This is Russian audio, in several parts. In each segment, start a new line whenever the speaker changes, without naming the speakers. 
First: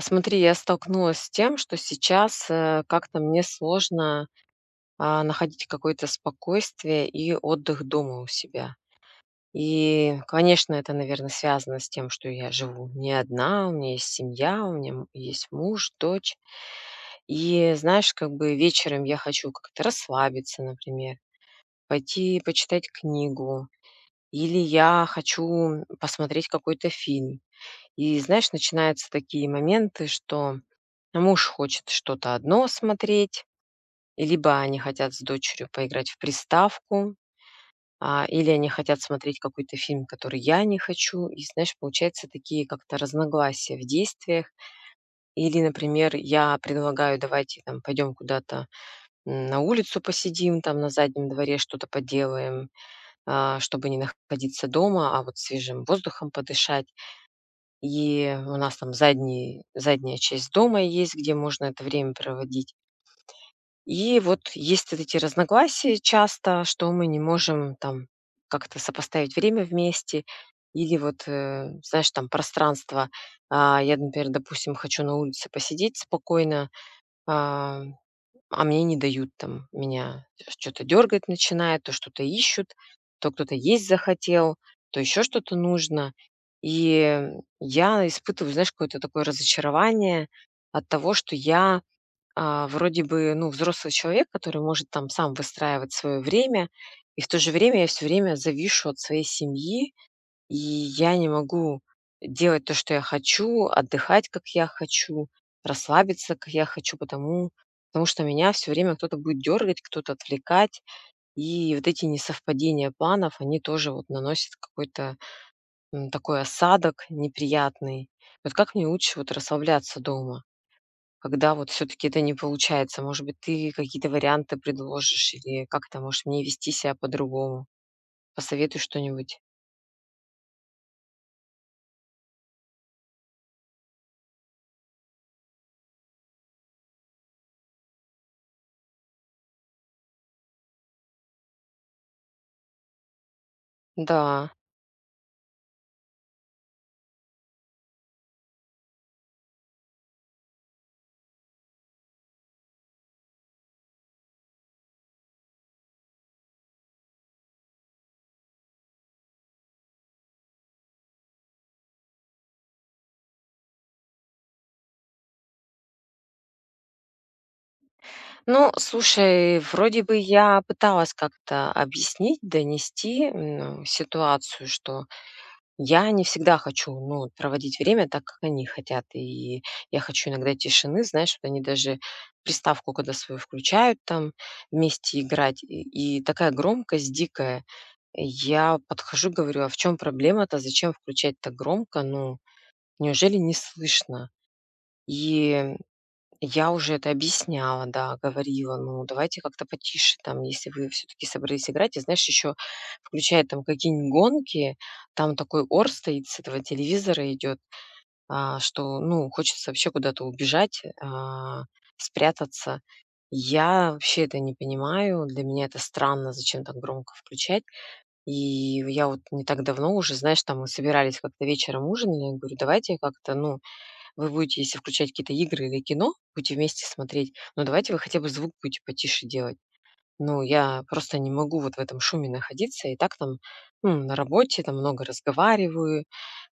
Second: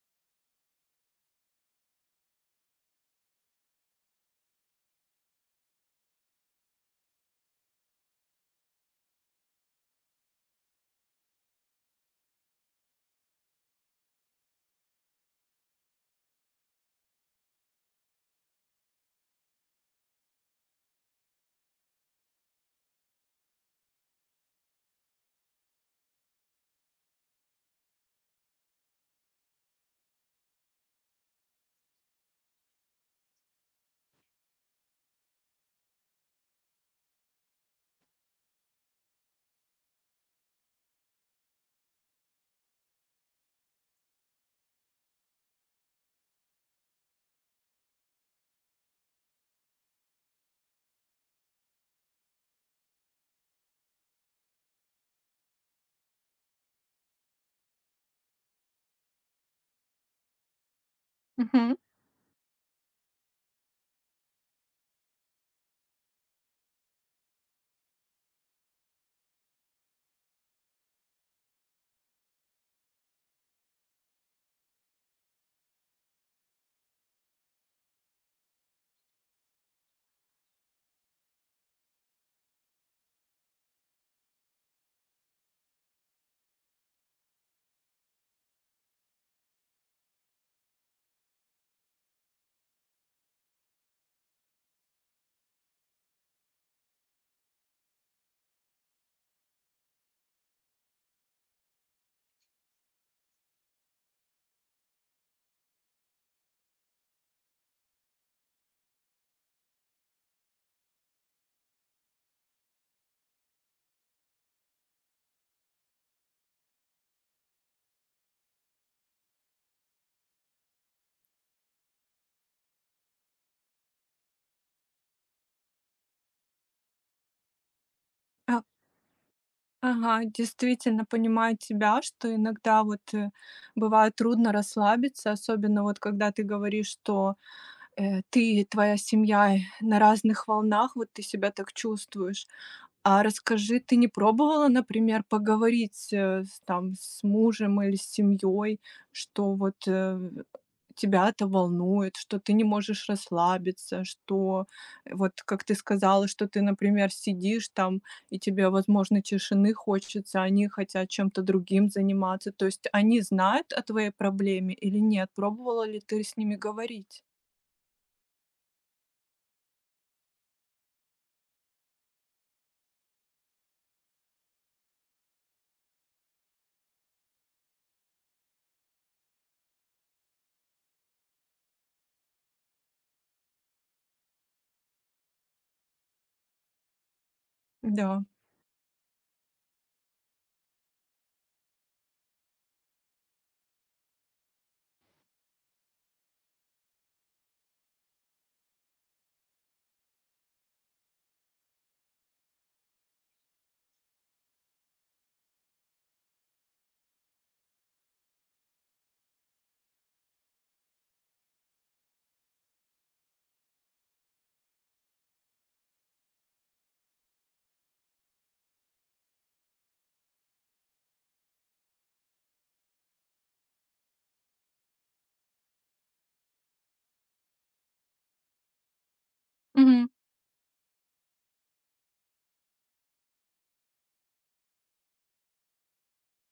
Смотри, я столкнулась с тем, что сейчас, как-то мне сложно, находить какое-то спокойствие и отдых дома у себя. И, конечно, это, наверное, связано с тем, что я живу не одна, у меня есть семья, у меня есть муж, дочь. И, знаешь, как бы вечером я хочу как-то расслабиться, например, пойти почитать книгу, или я хочу посмотреть какой-то фильм. И, знаешь, начинаются такие моменты, что муж хочет что-то одно смотреть, и либо они хотят с дочерью поиграть в приставку, или они хотят смотреть какой-то фильм, который я не хочу. И, знаешь, получается такие как-то разногласия в действиях. Или, например, я предлагаю, давайте там пойдем куда-то на улицу посидим, там на заднем дворе что-то поделаем, чтобы не находиться дома, а вот свежим воздухом подышать. И у нас там задняя часть дома есть, где можно
Мгм.
это время проводить. И вот есть вот эти разногласия часто, что мы не можем там как-то сопоставить время вместе или вот, знаешь, там пространство. А, я, например, допустим, хочу на улице посидеть спокойно, а, а мне не дают там, меня что-то дергать начинает, то что-то ищут, то кто-то есть захотел, то еще что-то нужно. И я испытываю, знаешь, какое-то такое разочарование от того, что я вроде бы, ну, взрослый человек, который может там сам выстраивать свое время, и в то же время я все время завишу от своей семьи, и я не могу делать то, что я хочу, отдыхать, как я хочу, расслабиться, как я хочу, потому что меня все время кто-то будет дергать, кто-то отвлекать. И вот эти несовпадения планов, они тоже вот наносят какой-то, такой осадок неприятный. Вот как мне лучше вот расслабляться дома? Когда вот все таки это не получается, может быть, ты какие-то варианты предложишь или как-то, можешь мне вести себя по-другому?
А,
Посоветуй что-нибудь.
ага, действительно понимаю тебя, что иногда вот бывает трудно расслабиться, особенно вот когда ты говоришь, что ты и твоя семья на разных волнах, вот ты себя так чувствуешь. А расскажи, ты не
Да.
пробовала, например, поговорить, с там с мужем или с семьей, что вот, тебя это волнует, что ты не можешь расслабиться, что вот, как ты сказала, что ты, например, сидишь там, и тебе, возможно, тишины хочется, а они хотят чем-то другим заниматься. То есть они знают о твоей проблеме или нет? Пробовала ли ты с ними говорить?
Ну, слушай, вроде бы я пыталась как-то объяснить, донести, ситуацию, что я не всегда хочу, ну, вот, проводить время так, как они хотят. И я хочу иногда тишины, знаешь, вот они даже приставку, когда свою включают там, вместе играть, и такая громкость дикая.
Да.
Я подхожу, говорю: "А в чем проблема-то? Зачем включать так громко? Ну, неужели не слышно?" И я уже это объясняла, да, говорила: "Ну, давайте как-то потише, там, если вы все таки собрались играть". И знаешь, еще включает там какие-нибудь гонки, там такой ор стоит с этого телевизора идет, что, ну, хочется вообще куда-то убежать, спрятаться. Я вообще это не понимаю, для меня это странно, зачем так громко включать. И я вот не так давно уже, знаешь, там мы собирались как-то вечером ужинали, я говорю: "Давайте как-то, ну, вы будете, если включать какие-то игры или кино, будете вместе смотреть, но давайте вы хотя бы звук будете потише делать".
Мгм.
Ну, я просто не могу вот в этом шуме находиться. И так там, ну, на работе там много разговариваю,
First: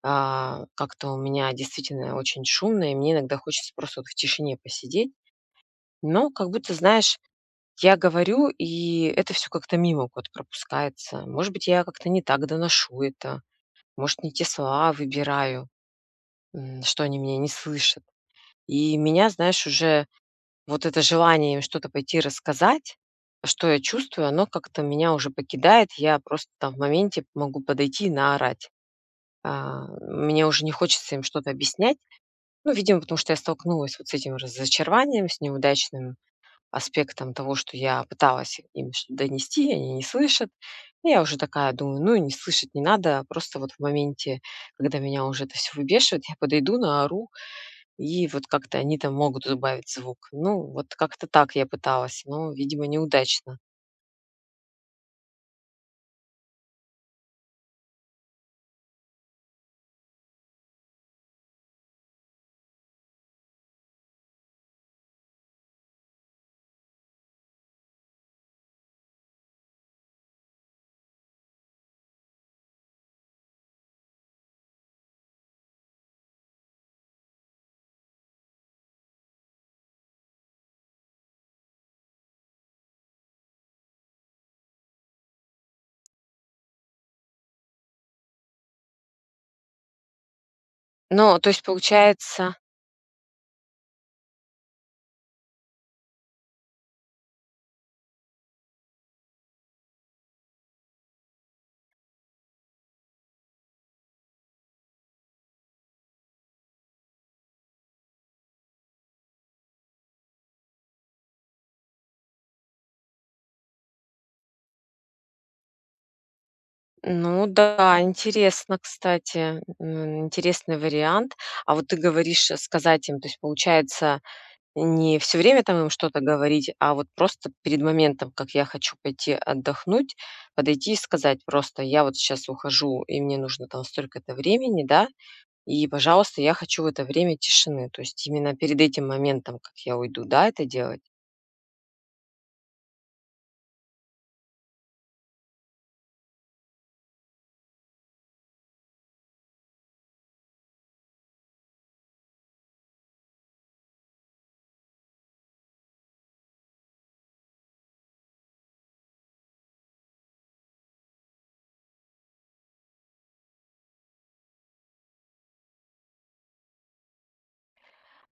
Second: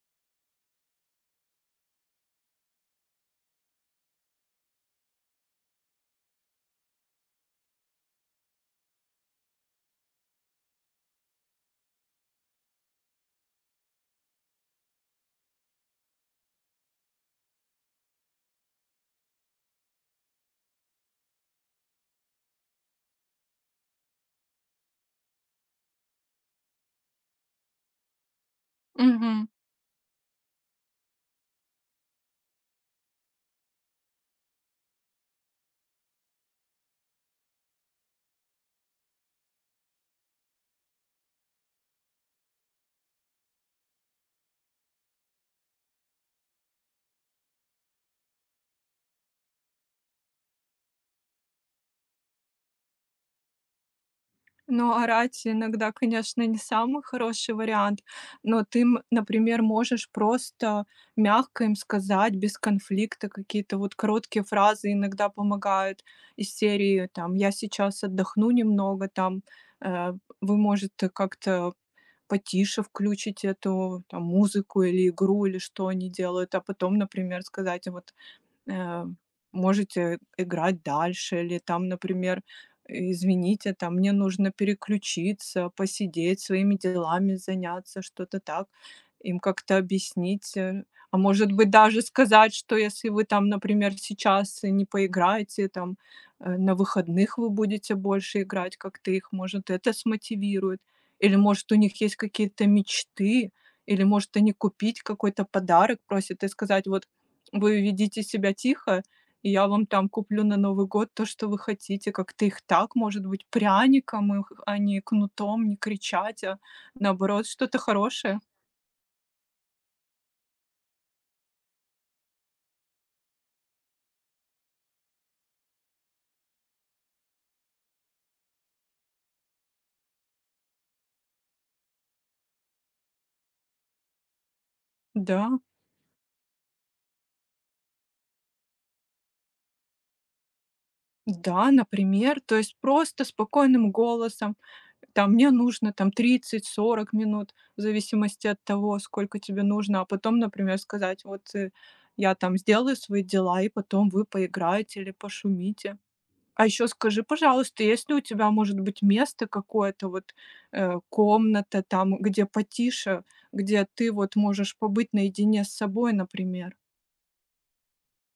как-то у меня действительно очень шумно, и мне иногда хочется просто вот в тишине посидеть. Но как будто, знаешь, я говорю, и это все как-то мимо вот пропускается. Может быть, я как-то не так доношу это, может, не те слова выбираю, что они меня не слышат. И меня, знаешь, уже вот это желание им что-то пойти рассказать, что я чувствую, оно как-то меня уже покидает. Я просто там в моменте могу подойти и наорать.
Мгм.
А, мне уже не хочется им что-то объяснять. Ну, видимо, потому что я столкнулась вот с этим разочарованием, с неудачным аспектом того, что я пыталась им что-то донести, они не слышат. И я уже такая думаю, ну, и не слышать не надо, просто вот в моменте, когда меня уже это все выбешивает, я подойду, наору, и вот как-то они там могут добавить звук. Ну, вот как-то так я пыталась, но, видимо, неудачно.
Но орать иногда, конечно, не самый хороший вариант, но ты, например, можешь просто мягко им сказать, без конфликта, какие-то вот короткие фразы иногда помогают из серии, там, я сейчас отдохну немного, там, э, вы, может, как-то потише включить эту там, музыку или игру, или что они делают, а потом, например, сказать, вот э, можете играть дальше или там, например, извините, там мне нужно переключиться, посидеть, своими делами заняться, что-то так, им как-то объяснить. А
Ну, то
может
есть
быть даже
получается,
сказать, что если вы там, например, сейчас не поиграете, там на выходных вы будете больше играть, как-то их, может, это смотивирует, или может у них есть какие-то мечты, или может они купить какой-то подарок просят и сказать, вот вы ведите себя тихо, и я вам там куплю на Новый год то, что вы хотите. Как-то их так, может быть, пряником, их, а не кнутом, не кричать, а
ну
наоборот, что-то
да,
хорошее.
интересно, кстати, интересный вариант. А вот ты говоришь сказать им, то есть получается, не все время там им что-то говорить, а вот просто перед моментом, как я хочу пойти отдохнуть, подойти и сказать просто: "Я вот сейчас ухожу, и мне нужно там столько-то времени, да,
Да,
и, пожалуйста, я хочу в это время тишины". То есть именно перед этим моментом, как я уйду, да, это делать.
да, например. То есть просто спокойным голосом. Там мне нужно там 30-40 минут, в зависимости от того, сколько тебе нужно. А потом, например, сказать, вот я там сделаю свои дела, и потом вы поиграете или пошумите. А еще скажи, пожалуйста, есть ли у тебя, может быть, место какое-то, вот, комната там, где потише, где ты вот можешь побыть наедине с собой, например?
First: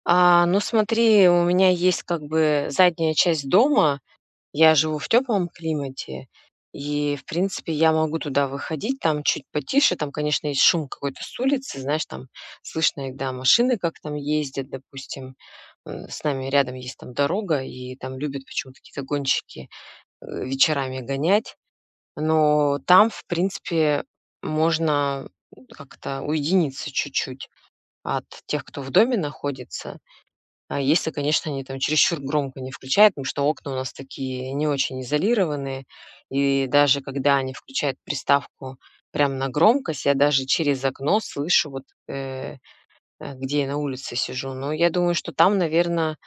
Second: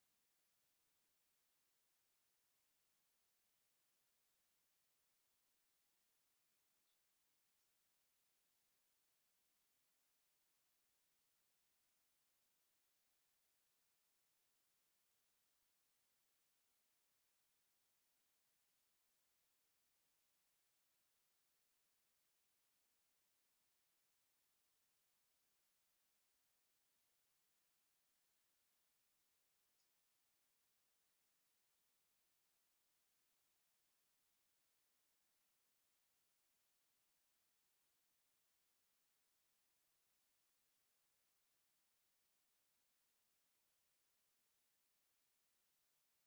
А, ну смотри, у меня есть как бы задняя часть дома, я живу в теплом климате, и, в принципе, я могу туда выходить, там чуть потише, там, конечно, есть шум какой-то с улицы, знаешь, там слышно иногда машины, как там ездят, допустим. С нами рядом есть там дорога, и там любят почему-то какие-то гонщики вечерами гонять. Но там, в принципе, можно как-то уединиться чуть-чуть от тех, кто в доме находится. А если, конечно, они там чересчур громко не включают, потому что окна у нас такие не очень изолированные. И даже когда они включают приставку прям на громкость, я даже через окно слышу, где я на улице сижу. Но я думаю, что там, наверное,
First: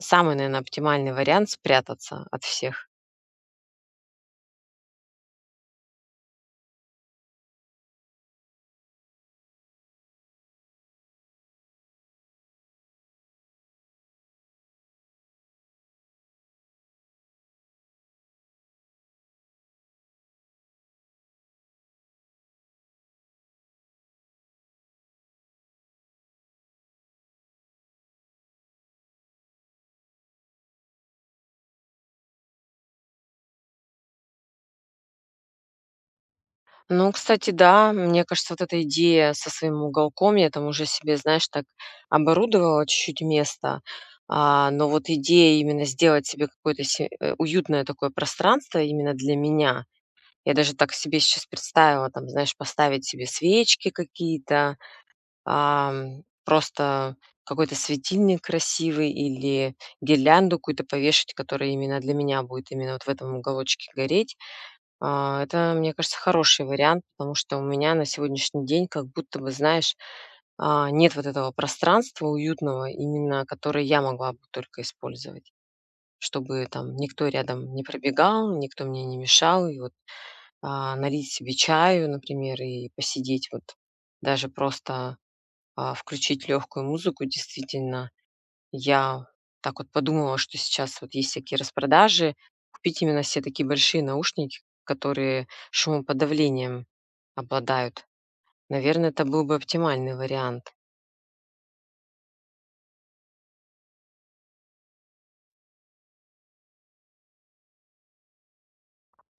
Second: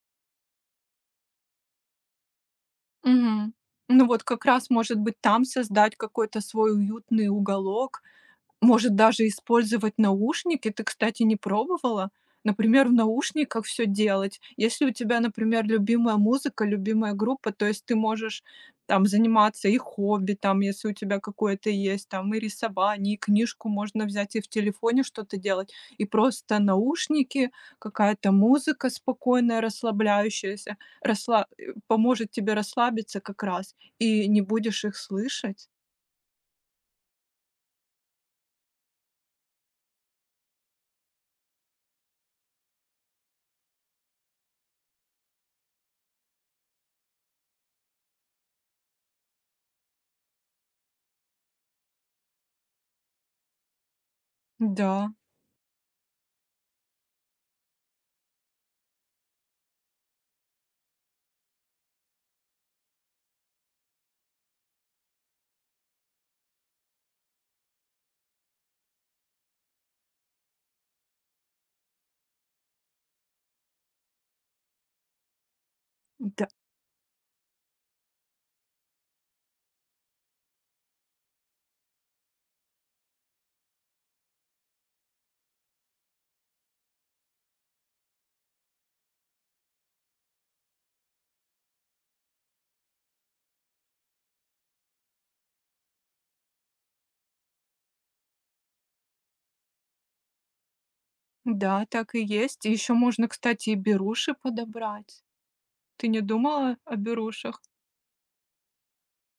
оптимальный вариант спрятаться от всех.
Мгм. Ну вот как раз, может быть, там создать какой-то свой уютный уголок. Может даже использовать наушники. Ты, кстати, не пробовала? Например, в наушниках все делать. Если у тебя, например, любимая музыка, любимая группа, то есть ты можешь там заниматься и хобби, там, если у тебя какое-то есть, там, и рисование, и книжку можно взять, и в телефоне что-то делать, и просто наушники, какая-то музыка спокойная, расслабляющаяся, поможет тебе расслабиться как раз, и не будешь их слышать.
Ну, кстати, да, мне кажется, вот эта идея со своим уголком, я там уже себе, знаешь, так оборудовала чуть-чуть место, но вот идея именно сделать себе какое-то уютное такое пространство именно для меня. Я даже так себе сейчас представила, там, знаешь, поставить себе свечки какие-то,
Да,
просто какой-то светильник красивый или гирлянду какую-то повешать, которая именно для меня будет именно вот в этом уголочке гореть. А, это, мне кажется, хороший вариант, потому что у меня на сегодняшний день как будто бы, знаешь, нет вот этого пространства уютного, именно которое я могла бы только использовать,
да.
чтобы там никто рядом не пробегал, никто мне не мешал. И вот налить себе чаю, например, и посидеть вот даже просто включить легкую музыку, действительно я так вот подумала, что сейчас вот есть всякие распродажи. Купить именно все такие большие наушники, которые шумоподавлением обладают. Наверное, это был бы оптимальный вариант.
Да, так и есть. И еще можно, кстати, и беруши подобрать. Ты не думала о берушах?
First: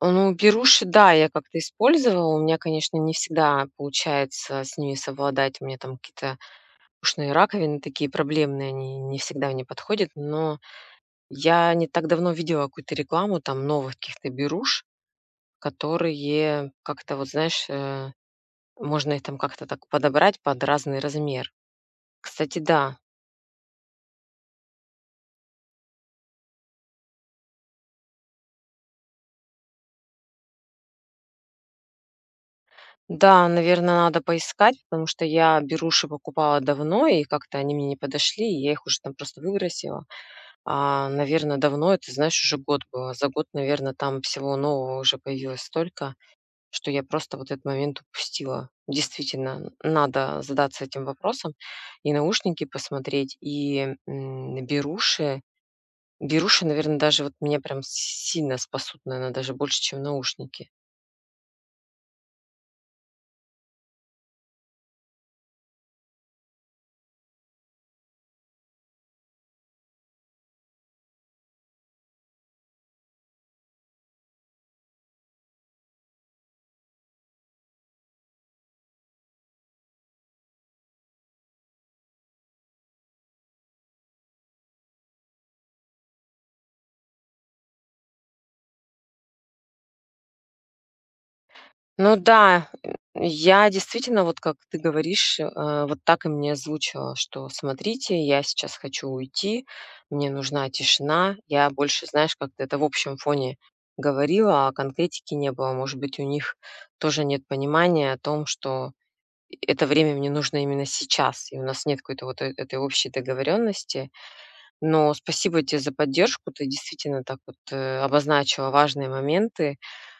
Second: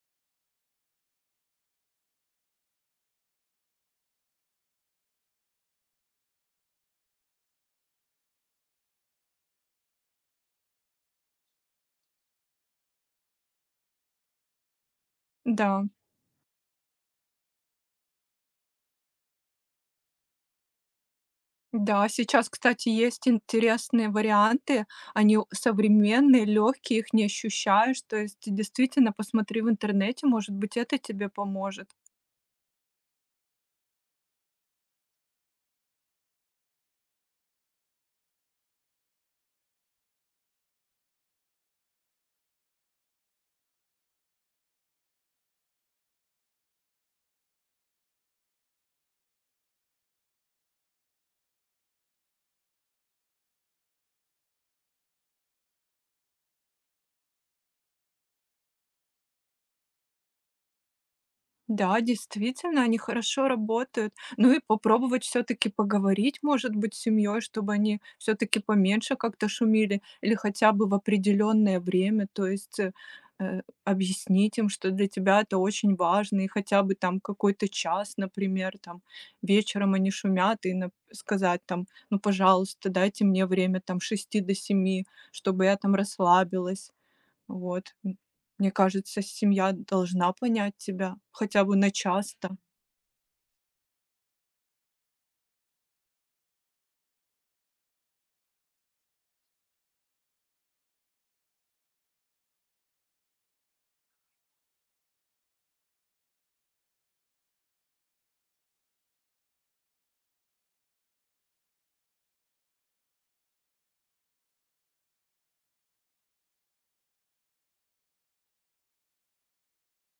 Ну, беруши, да, я как-то использовала. У меня, конечно, не всегда получается с ними совладать. У меня там какие-то ушные раковины такие проблемные, они не всегда мне подходят. Но я не так давно видела какую-то рекламу там новых каких-то беруш,
Да.
которые как-то, вот знаешь, можно их там как-то так подобрать под разный размер.
Да, сейчас,
Кстати,
кстати,
да.
есть интересные варианты. Они современные, легкие, их не ощущаешь. То есть, действительно, посмотри в интернете, может быть, это тебе поможет.
Да, наверное, надо поискать, потому что я беруши покупала давно, и как-то они мне не подошли, и я их уже там просто выбросила. А, наверное, давно, это, знаешь, уже год было. За год, наверное, там всего нового уже появилось столько, что я просто вот этот момент упустила. Действительно, надо задаться этим вопросом и наушники посмотреть, и беруши, беруши, наверное, даже вот меня прям сильно спасут, наверное, даже больше, чем наушники.
Да, действительно, они хорошо работают. Ну и попробовать все-таки поговорить, может быть, с семьей, чтобы они все-таки поменьше как-то шумили или хотя бы в определенное время. То есть объяснить им, что для тебя это очень важно, и хотя бы там какой-то час, например, там вечером они шумят, и сказать там, ну, пожалуйста, дайте мне время там с 6 до семи, чтобы я там расслабилась. Вот. Мне кажется, семья должна понять тебя хотя бы на
Ну
час-то.
да, я действительно, вот как ты говоришь, вот так и мне озвучила, что: "Смотрите, я сейчас хочу уйти, мне нужна тишина". Я больше, знаешь, как-то это в общем фоне говорила, а конкретики не было. Может быть, у них тоже нет понимания о том, что это время мне нужно именно сейчас, и у нас нет какой-то вот этой общей договоренности. Но спасибо тебе за поддержку. Ты действительно так вот, обозначила важные моменты,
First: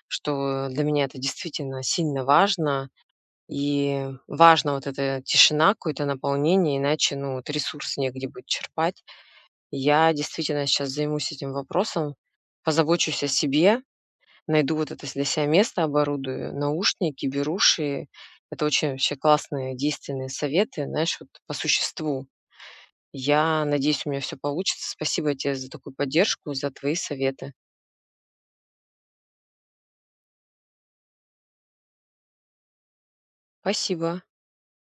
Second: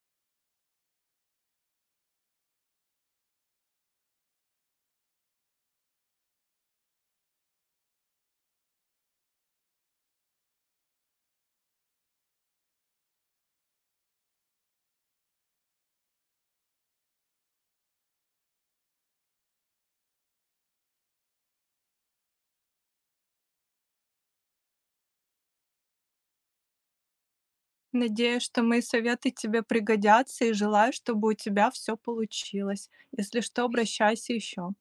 что для меня это действительно сильно важно. И важна вот эта тишина, какое-то наполнение, иначе, ну, вот ресурс негде будет черпать. Я действительно сейчас займусь этим вопросом, позабочусь о себе, найду вот это для себя место, оборудую наушники, беруши. Это очень вообще классные действенные советы, знаешь, вот по существу. Я надеюсь, у меня все получится. Спасибо тебе за такую поддержку, за твои советы.
Надеюсь, что мои советы тебе пригодятся, и желаю, чтобы у тебя все получилось. Если что,
Спасибо.
обращайся еще.